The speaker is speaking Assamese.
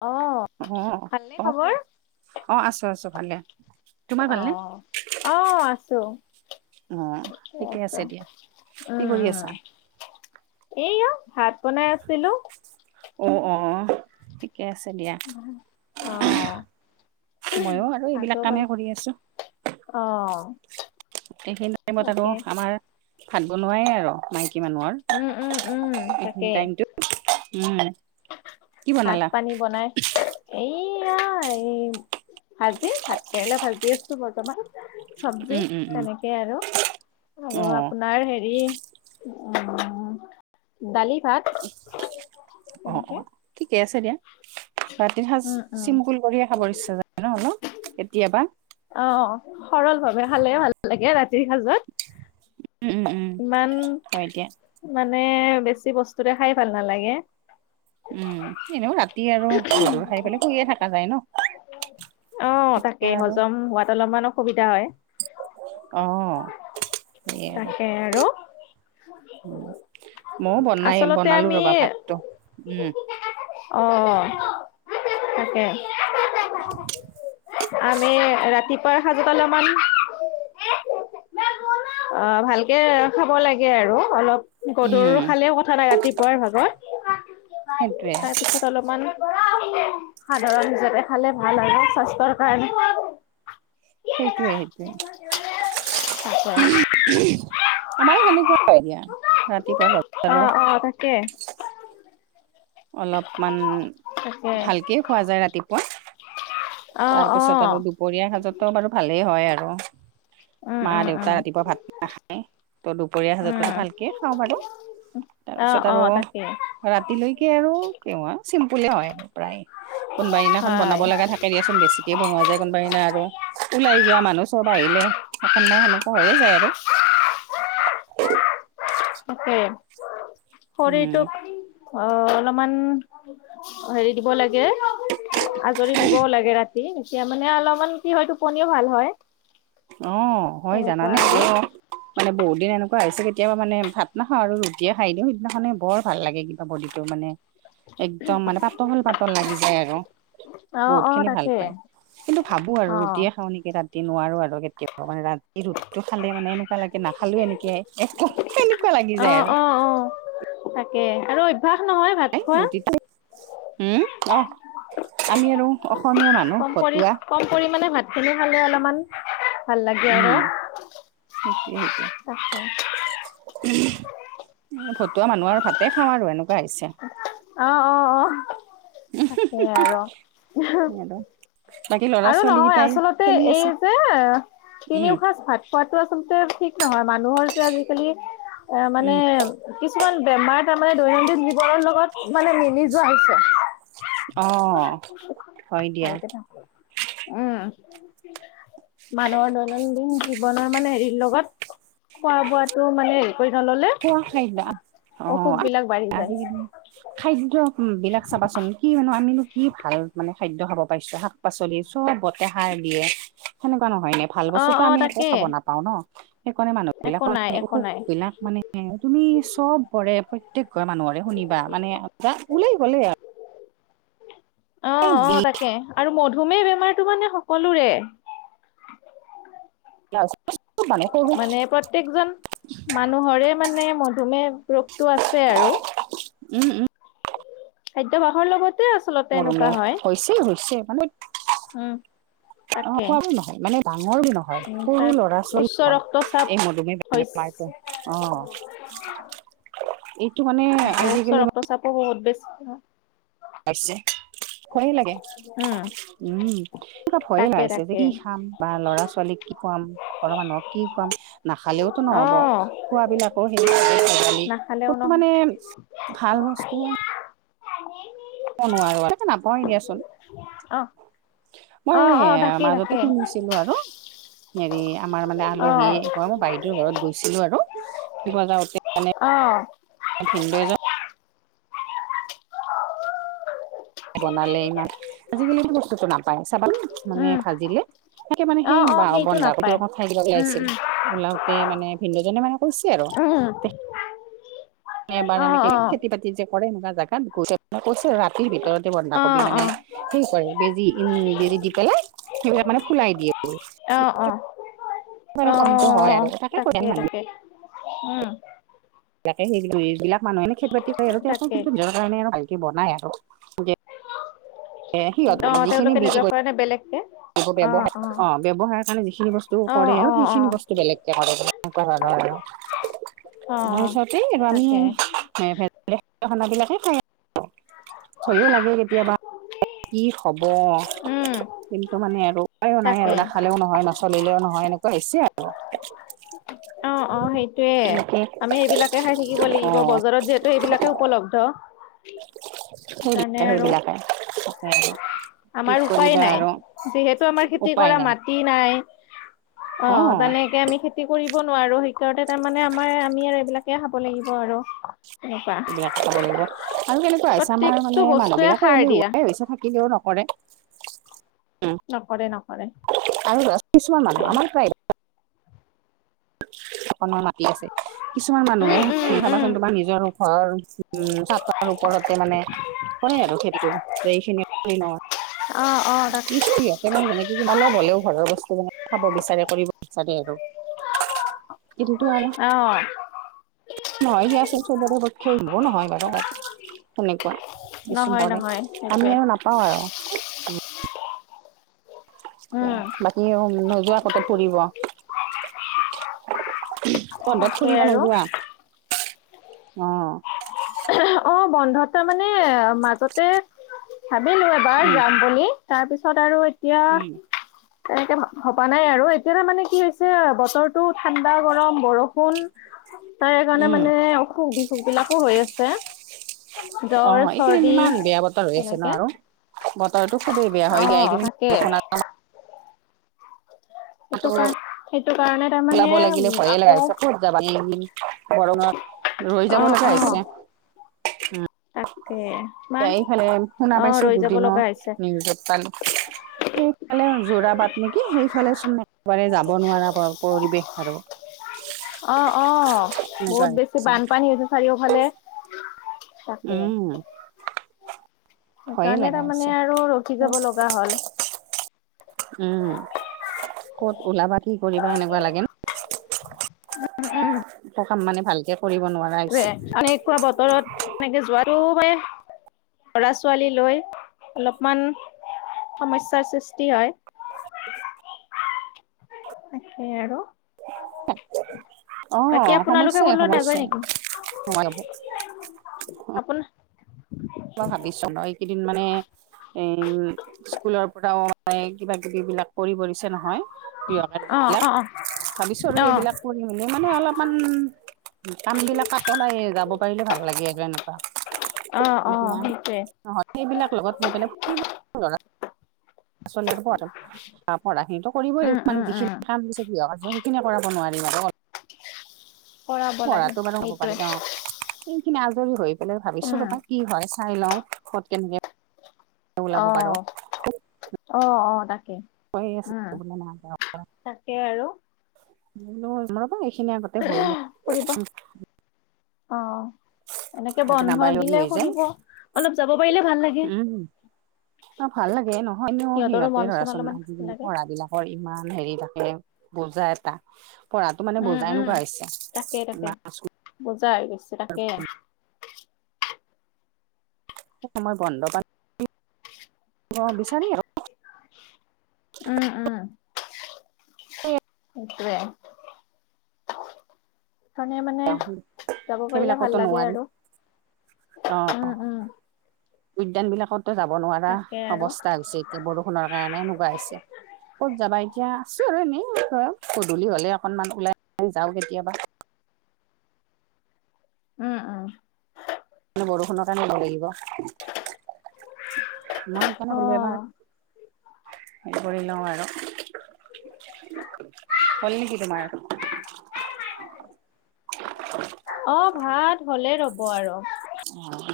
অ অ ভালনে অ খবৰ? কোৱা অ, আছো আছো ভালে, অ'। তোমাৰ ভালনে? অ', আছো অ, ঠিকে আছে দিয়া। কি কৰি আছা? এই অ, ভাত বনাই আছিলো। অ অ। ঠিকে আছে দিয়া। অ', ময়ো আৰু ভাতো এইবিলাক বন কামেই কৰি আছো। অ। সেইখিনি টাইমত আকৌ তাকে আমাৰ ভাত বনোৱাই আৰু মাইকী উম, উম, মানুহৰ। উম, তাকে সেইখিনি টাইমটোত? উম। কি ভাত বনালা? পানী বনাই এইয়া এই ভাজি, ভাত কেৰেলা ভাজি আছো বৰ্তমান। চব্জি উম, উম, উম, তেনেকে আৰু, আৰু অ', আপোনাৰ হেৰি অ, দালি ভাত। অ তেনেকে অ। ঠিকে আছে দিয়া। ৰাতি সাজ উম, উম, চিমকুল কৰিয়ে খাবৰ ইচ্ছা যায় ন হলো, কেতিয়াবা? অ সৰল ভাৱে খালে ভাল লাগে ৰাতিৰ সাজত। উম, উম, উম, ইমান হয় দিয়া মানে বেছি বস্তুৰে খাই ভাল নালাগে। উম। এনেও ৰাতি আৰু গধুৰ খাই পেলাই শুইয়ে থাকা যায় ন? অ তেতিয়া তাকে আৰু হজম হোৱাত অলপমান অসুবিধা হয়। অ। তাকে আৰু। মও বনাই আচলতে বনালো আমি ৰবা ভাতটো। উম। অঁ, তাকে। [unintelligible] আমে ৰাতিপুৱাৰ সাজত অলমান অ, ভালকে খাব লাগে আৰু অলপ। গধৰু উম খালে কথা নাই ৰাতিপুৱাৰ ভাগত। সেইটোৱে তাৰপিছত অলপমান সাধাৰণ হিচাপে খালে ভাল আৰু স্বাস্থ্যৰ কাৰণে। সেইটোৱে সেইটোৱে। তাকে আমাৰো সেনেকুৱা হয় দিয়া ৰাতিপুৱাৰ অ অ, তাকে। অলপমান তাকে ভালকে খোৱা যায় ৰাতিপুৱা। অ অ তাৰপিছত আৰু দুপৰীয়া সাজতো বাৰু ভালেই হয় আৰু। উম মা উম দেউতা উম ৰাতিপুৱা ভাত নাখায়। ত দুপৰীয়া সাজত উম কতো ভালকে খাওঁ বাৰু। অ তাৰপিছত অ আৰু তাকে ৰাতিলৈকে আৰু কিমান চিম্পুলে হয় প্ৰায়। কোনোবা দিনাখন হয় বনাব লাগা থাকে। কে দিয়াচোন, বেছিকে বনোৱা যায় কোনোবা দিনা আৰু। ওলাই যোৱা মানুহ চব আহিলে অকনমান সেনেকুৱা হৈয়ে যায় আৰু। তাকে। উম শৰীৰটোক অ অলপমান অ হেৰি দিব লাগে, আজৰি দিবও লাগে ৰাতি। এতিয়া মানে অলপমান কি হয়, টোপনিও ভাল হয়। অ, হয়। তেনেকুৱা জানানে আৰু কিয়? মানে বহুদিন এনেকোৱা হৈছে, কেতিয়াবা মানে ভাত নাখাওঁ আৰু ৰুটিয়ে খাই দিও, সিদিনাখনে বৰ ভাল লাগে কিন্তু। বডিটো মানে [unintelligible] একদম মানে, পাতল পাতল লাগি যায় আৰু। অ বহুত অ খিনি ভাল তাকে পায় কিন্তু ভাবো আৰু অ ৰুটিয়ে খাওঁ নেকি তাত কে নোৱাৰো আৰু কেতিাবা মানে ৰাতি ৰুটিটো খালে মানে এনেকুৱা লাগে নখালেও এ একোকে সেনেকুৱা লাগি অ যায় আৰু অ অ তাকে আৰু অভ্যাস নহয় ভাত খোৱা ৰুটটো উম অ আমি আৰু অসমীয়া মানুহ কম কৰি ভতুৱা কম পৰিমানে ভাত খিনি খালে অলপমান ভাল লাগে উম আৰু সেইটোয়ে সেইটোয়ে তাকে ভতুৱা মানুহ আৰু ভাতে খাওঁ আৰু এনেকুৱা হৈছে অ অ অ তাকে আৰু আৰু বাকী ল'ৰা আৰু ছোৱালী নহয় কেইটাই আচলতে খেলি এই আছে। যে উম, তিনিওসাঁজ ভাত খোৱাাতো আচলতে ঠিক নহয় মানুহৰ যে আজিকালি এ মানে উম, কিছুমান বেমাৰ তাৰমানে দৈনন্দিন জীৱনৰ লগত মানে মিলি যোৱা হৈছে অ হয় দিয়া উম মানুহৰ দৈনন্দিন জীৱনৰ মানে হেৰি লগত খোৱা-বোৱাটো মানে হেৰি কৰি নললে খোৱা খাদ্য অ অসুখ বিলাক বাঢ়ি আজ যায় খাদ্য বিলাক চাবাচোন কি মানো আমিনো কি ভাল মানে খাদ্য খাব পাৰিছো শাক-পাচলি চব বতে সাৰ দিয়ে সেনেকুৱা নহয় নে ভাল অ বস্তুটো অ আমি একো তাকে খাব নাপাওঁ ন সেইকাৰণে একো মানুহবিলাকৰ নাই একো নাই অসুখবিলাক এ তুমি চব বৰে প্ৰত্যেক ঘৰে মানুহৰে শুনিবা মানে ওলাই গ'লে আৰু অ অ তাকে আৰু মধুমেহ বেমাৰটো মানে সকলোৰে আৰু সৰু মানে প্ৰত্যয়েকজন মানুহৰে মানে মধুমেহ ৰোগটো আছে আৰু উম উম খাদ্যভাসৰ লগত মৰুমেয় হৈছে হৈছে উম অ তাকে। খোৱাবো নহয় মানে ডাঙৰবোৰ নহয় উম সৰু তাৰ উচ্চ ল'ৰা-ছোৱালীৰ হয় ৰক্তচাপ এই মধুমেয় বেমাৰটো হৈছে অ মানে তাকে উচ্চ আজিকালি ৰক্তচাপো বহুত বেছি হয় আছে খনি লাগে উম। উম কিবা ভয়ে তাকে লাগিছে যে তাকে কি খাম বা ল'ৰা-ছোৱালীক কি খুৱাম ঘৰৰ মানুহক কি খুৱাম নাখালেও নহব অহ খোৱাবিলাকো হেৰিভালি নাখালেও কটো নহ মানে ভাল বস্তু নোৱাৰো নাপাওয়ে দিয়াচোন অহ মই অহ অহ তাকে তাকে মাজতে শুনি ছিলো আৰু হেৰি আমাৰ মানে অহ। আলহী অ মই বাইদেউৰ ঘৰত গৈছিলো আৰু ৰাতিপুৱা যাওঁতে মানে আ ভিনদও এজন বনালে ইমান আজিকালি সেতু বস্তুটো নাপায় চাবা চোন মানে উম ভাজিলে তাকে মানে অহ সেই অহ সেইটো বন্ধাকবি নাপায় অকত খাই দিব উম লাইছিল উম। ওলাতে মানে ভিনদেওঁ জনে মানে কৈছে আৰু উম এবাৰ অ এনেকে অ খেতি-বাতি যে কৰে এনেকুৱা জাগাত বহুতে কৈছে আৰু ৰাতিৰ ভিতৰতে অ বন্ধাকবি মানে অ সে কৰে বেজি বেজি দি পেলাই স মানে ফোলাই দিয়ে অ অ মানে অ শব্দ হয় আৰু তাকে কৰি মানুহে উম বিলাকে সেইবিলাক মানুহেনো খেতি বাতি কৰে আৰু তেওঁকো তাকে কিন্তু নিজৰ কাৰণে আৰু ভালকে বনাই আৰু এ অ সিহঁতেও যিখিনি তেওঁলোকে বিক্ৰী নিজৰ কৰি বেলেগকে ব ব্যৱহাৰ অ ব্যৱসায়ৰ কাৰণে যিখিনি বস্তু অ কৰে অ আৰু অ সেইখিনি বস্তু বেলেগকে কৰে এনেকুৱা ধৰণৰ আৰু অ [unintelligible] তাৰ ওচৰতে আৰু আমি তাকে ভে খান বিলাকে খাই থয়ো লাগে কেতিয়াবা কি হব উম কিন্তু মানে আৰু উপায়ো নাই তাকে আৰু নাখালেও নহয় নচলিলেও নহয় এনেকুৱা হৈছে আৰু অ অ সেইটোয়ে তেনেকে আমি এইবিলাকে খাই থাকিব অ লাগিব বজাৰত যে ত সেইবিলাকে উপলব্ধ সু সেইকাৰণে আৰু সেইবিলাকে তাকে আৰু কি আমাৰ উপায় কৰিবা নাই আৰু যিহেতু আমাৰ খেতি উপায় কৰা নাই মাত খেতি নাই অ তেনেকে আমি খেতি খতি কৰিব নোৱাৰো শেইকাৰনে তাৰমানে আমাৰ আমি আৰু এইবিলাকে খাব লাগিব আৰু এনেকুৱা এইবিলাক খাব লাগিব আৰু কেনেকুৱা হৈছে আমাৰ প্ৰত্যেকটো মানে বস্তুৱে মানুহবিলাকো সাৰ এলেহুৱা দিয়া হোৱাই হৈছে থাকিলেও নকৰে উম নকৰে নকৰে আমিছ কিছুমান মানুহ তাকে আমাৰ প্ৰায় অকনৰ মাতি আছে কিছুমান উম উম উম মানুহেধাবাচোন তোমাৰ নিজৰ ঘৰ উ চাৰ ওপৰতে মানে হয় আৰু খেতিটো যে এইখিনি অ অ তাক ন মানে কি অলপ হলেও ঘৰৰ বস্তু মে খাব বিচাৰে কৰিব বিচাৰে আৰু এতিটো ভাৰ অ নহয় আছে চবৰে পক্ষে আহ মোৰ নহয় বাৰু সেনেকুৱা কিচ নহয় কৰে নহয় আমি সেইটোৱে আৰু নাপাওঁ আৰু উম বাকী নোযোৱা কত ফুৰিব কন্ধত তাকে ফুৰিব আৰু নোযোৱা অ অ বন্ধ তাৰ মানে মাজতে ভাবিলো এবাৰ উম যাম বুলি তাৰপিছত আৰু এতিয়া উম তেনেকে হবা নাই আৰু এতিয়া তাৰ মানে কি হৈছে বতৰটো ঠাণ্ডা গৰম বৰষুণ তাৰকাৰণে উম মানে অসুখ বিসুখ বিলাকো হৈ আছে অ জ্বৰ এইকেইদিন চৰ্দি ইমান বেয়া বতৰ হৈ আছে ন তেনেকে আৰু বতৰটো খুবেই বেয়া অ হয় তাকে দে সেইটো তটো কাৰ সেইটো কাৰণে তাৰমানে ওলাব উ লাগিলে ভয়ে আকৌ লগািছ ক য বৰত ৰৈ অ যাব লগীয়া অ আহছে উ তাকে এতিয়া ইমান এইফালে শুনা অ পাইছো ৰৈ যাব দুদিনৰ লগা হৈছে নিউজত পালো [inaudible] সেইফালে জোৰা বাট নেকি সেইফালেচোন একেবাৰে যাব নোৱাৰা পৰিৱেশ আৰু অ অ তেনেকুৱা বহুত বেছি হৈছে বানপানী হৈছে চাৰিওফালে তাকে উম ভয়ে সেইকাৰণে লগা হৈছে তাৰমানে আৰু ৰখি ক'ত যাব লগা হ'ল। উম ক'ত ওলাবা কি কৰিবা এনেকুৱা লাগেন। সকাম মানে ভালকে কৰিব নোৱাৰ- টোৱে এনেকুৱা বতৰত এনেকে যোৱাটো মানে ল'ৰা-ছোৱালী লৈ অলপমান সমস্যাৰ সৃষ্টি হয়। তাকে আৰু। অ বাকী আপোনালোকে সমস্যাই ক'লৈ নাযায় সমস্যাই নেকি [unintelligible] আপোন- মই ভাবিছো ন এইকেইদিন মানে এ স্কুলৰ পৰাও মানে কিবা কিবিবিলাক কৰিব দিছে নহয়। কৃহ অ', অ', কাৰ্য্যবিলাক ভাবিছো অ', আৰু সেইবিলাক অ', কৰি মেলি মানে অলপমান কামবিলাকত তলাই যাব পাৰিলে ভাল লাগে এগ্ৰাই এনেকুৱা অ। অ', না সেইটোৱে নহ সেইবিলাক লগত লৈ ফুৰিব [unintelligible] [unintelligible] পৰাখিনিটো কৰিবই উম, লাগিব উম, মানে যিখিন উম। কাম দিছে গৃহ কাৰ্য সে- কিনে কৰাব নোৱাৰি [unintelligible] কৰাব [unintelligible] লাগে সেইখিনি সেইটোৱে আজৰি হৈ পেলাই ভাবিছো উম। ৰবা কি হয় চাই লওঁ খত কেনকে অ অ অ তাকে। কৈ আছো উম। [unintelligible] তাকে আৰু [unintelligible] এইখিনি আগতে হৈ ল ফুৰিব উহ অ। এনেকে বন্ধ নাবাৰ লগী দিলে হৈ যায় ফুৰিব অলপ যাব পাৰিলে ভাল লাগে। উম অ ভাল লাগে নহয়নেও সিহঁতৰো সিহঁতে মন চন ধৰাচোন অলপমান আজি ভাল লাগে পঢ়াবিলাক ঘৰ ইমান হেৰি থাকে বুজা এটা পঢ়াতো মানে উম, বুজাই উম। নোকোৱা হৈছে। তাকে তাকে বুজা হৈ গৈছে তাকে সময় বন্ধ পাল- অ বিচাৰি আৰ [inaudible] উম উম। সেইটোৱে ধণে মানে যাব পাৰিলে ভাল সেইবিলাকতো লাগে নোৱাৰি আৰু উম উম। উদ্যানবিলাকতো যাব নোৱাৰা তাকে আৰু। অৱস্থা হৈছে এতিয়া বৰষুণৰ কাৰণে এনেকুৱা হৈছে। ক'ত যাবা এতিয়া আছো আৰু এনেই ধৰক গধূলি হ'লে অকণমান ওলাই যাওঁ কেতিয়াবা। উম উম। মানে বৰষুণৰ কাৰণে [unintelligible] মই সেইকাৰণে শুলে এবাৰ অ', হে কৰি লওঁ আৰ, হ'ল নেকি তোমাৰ? [inaudible] অ ভাত হ'লে ৰ'ব আৰু। অ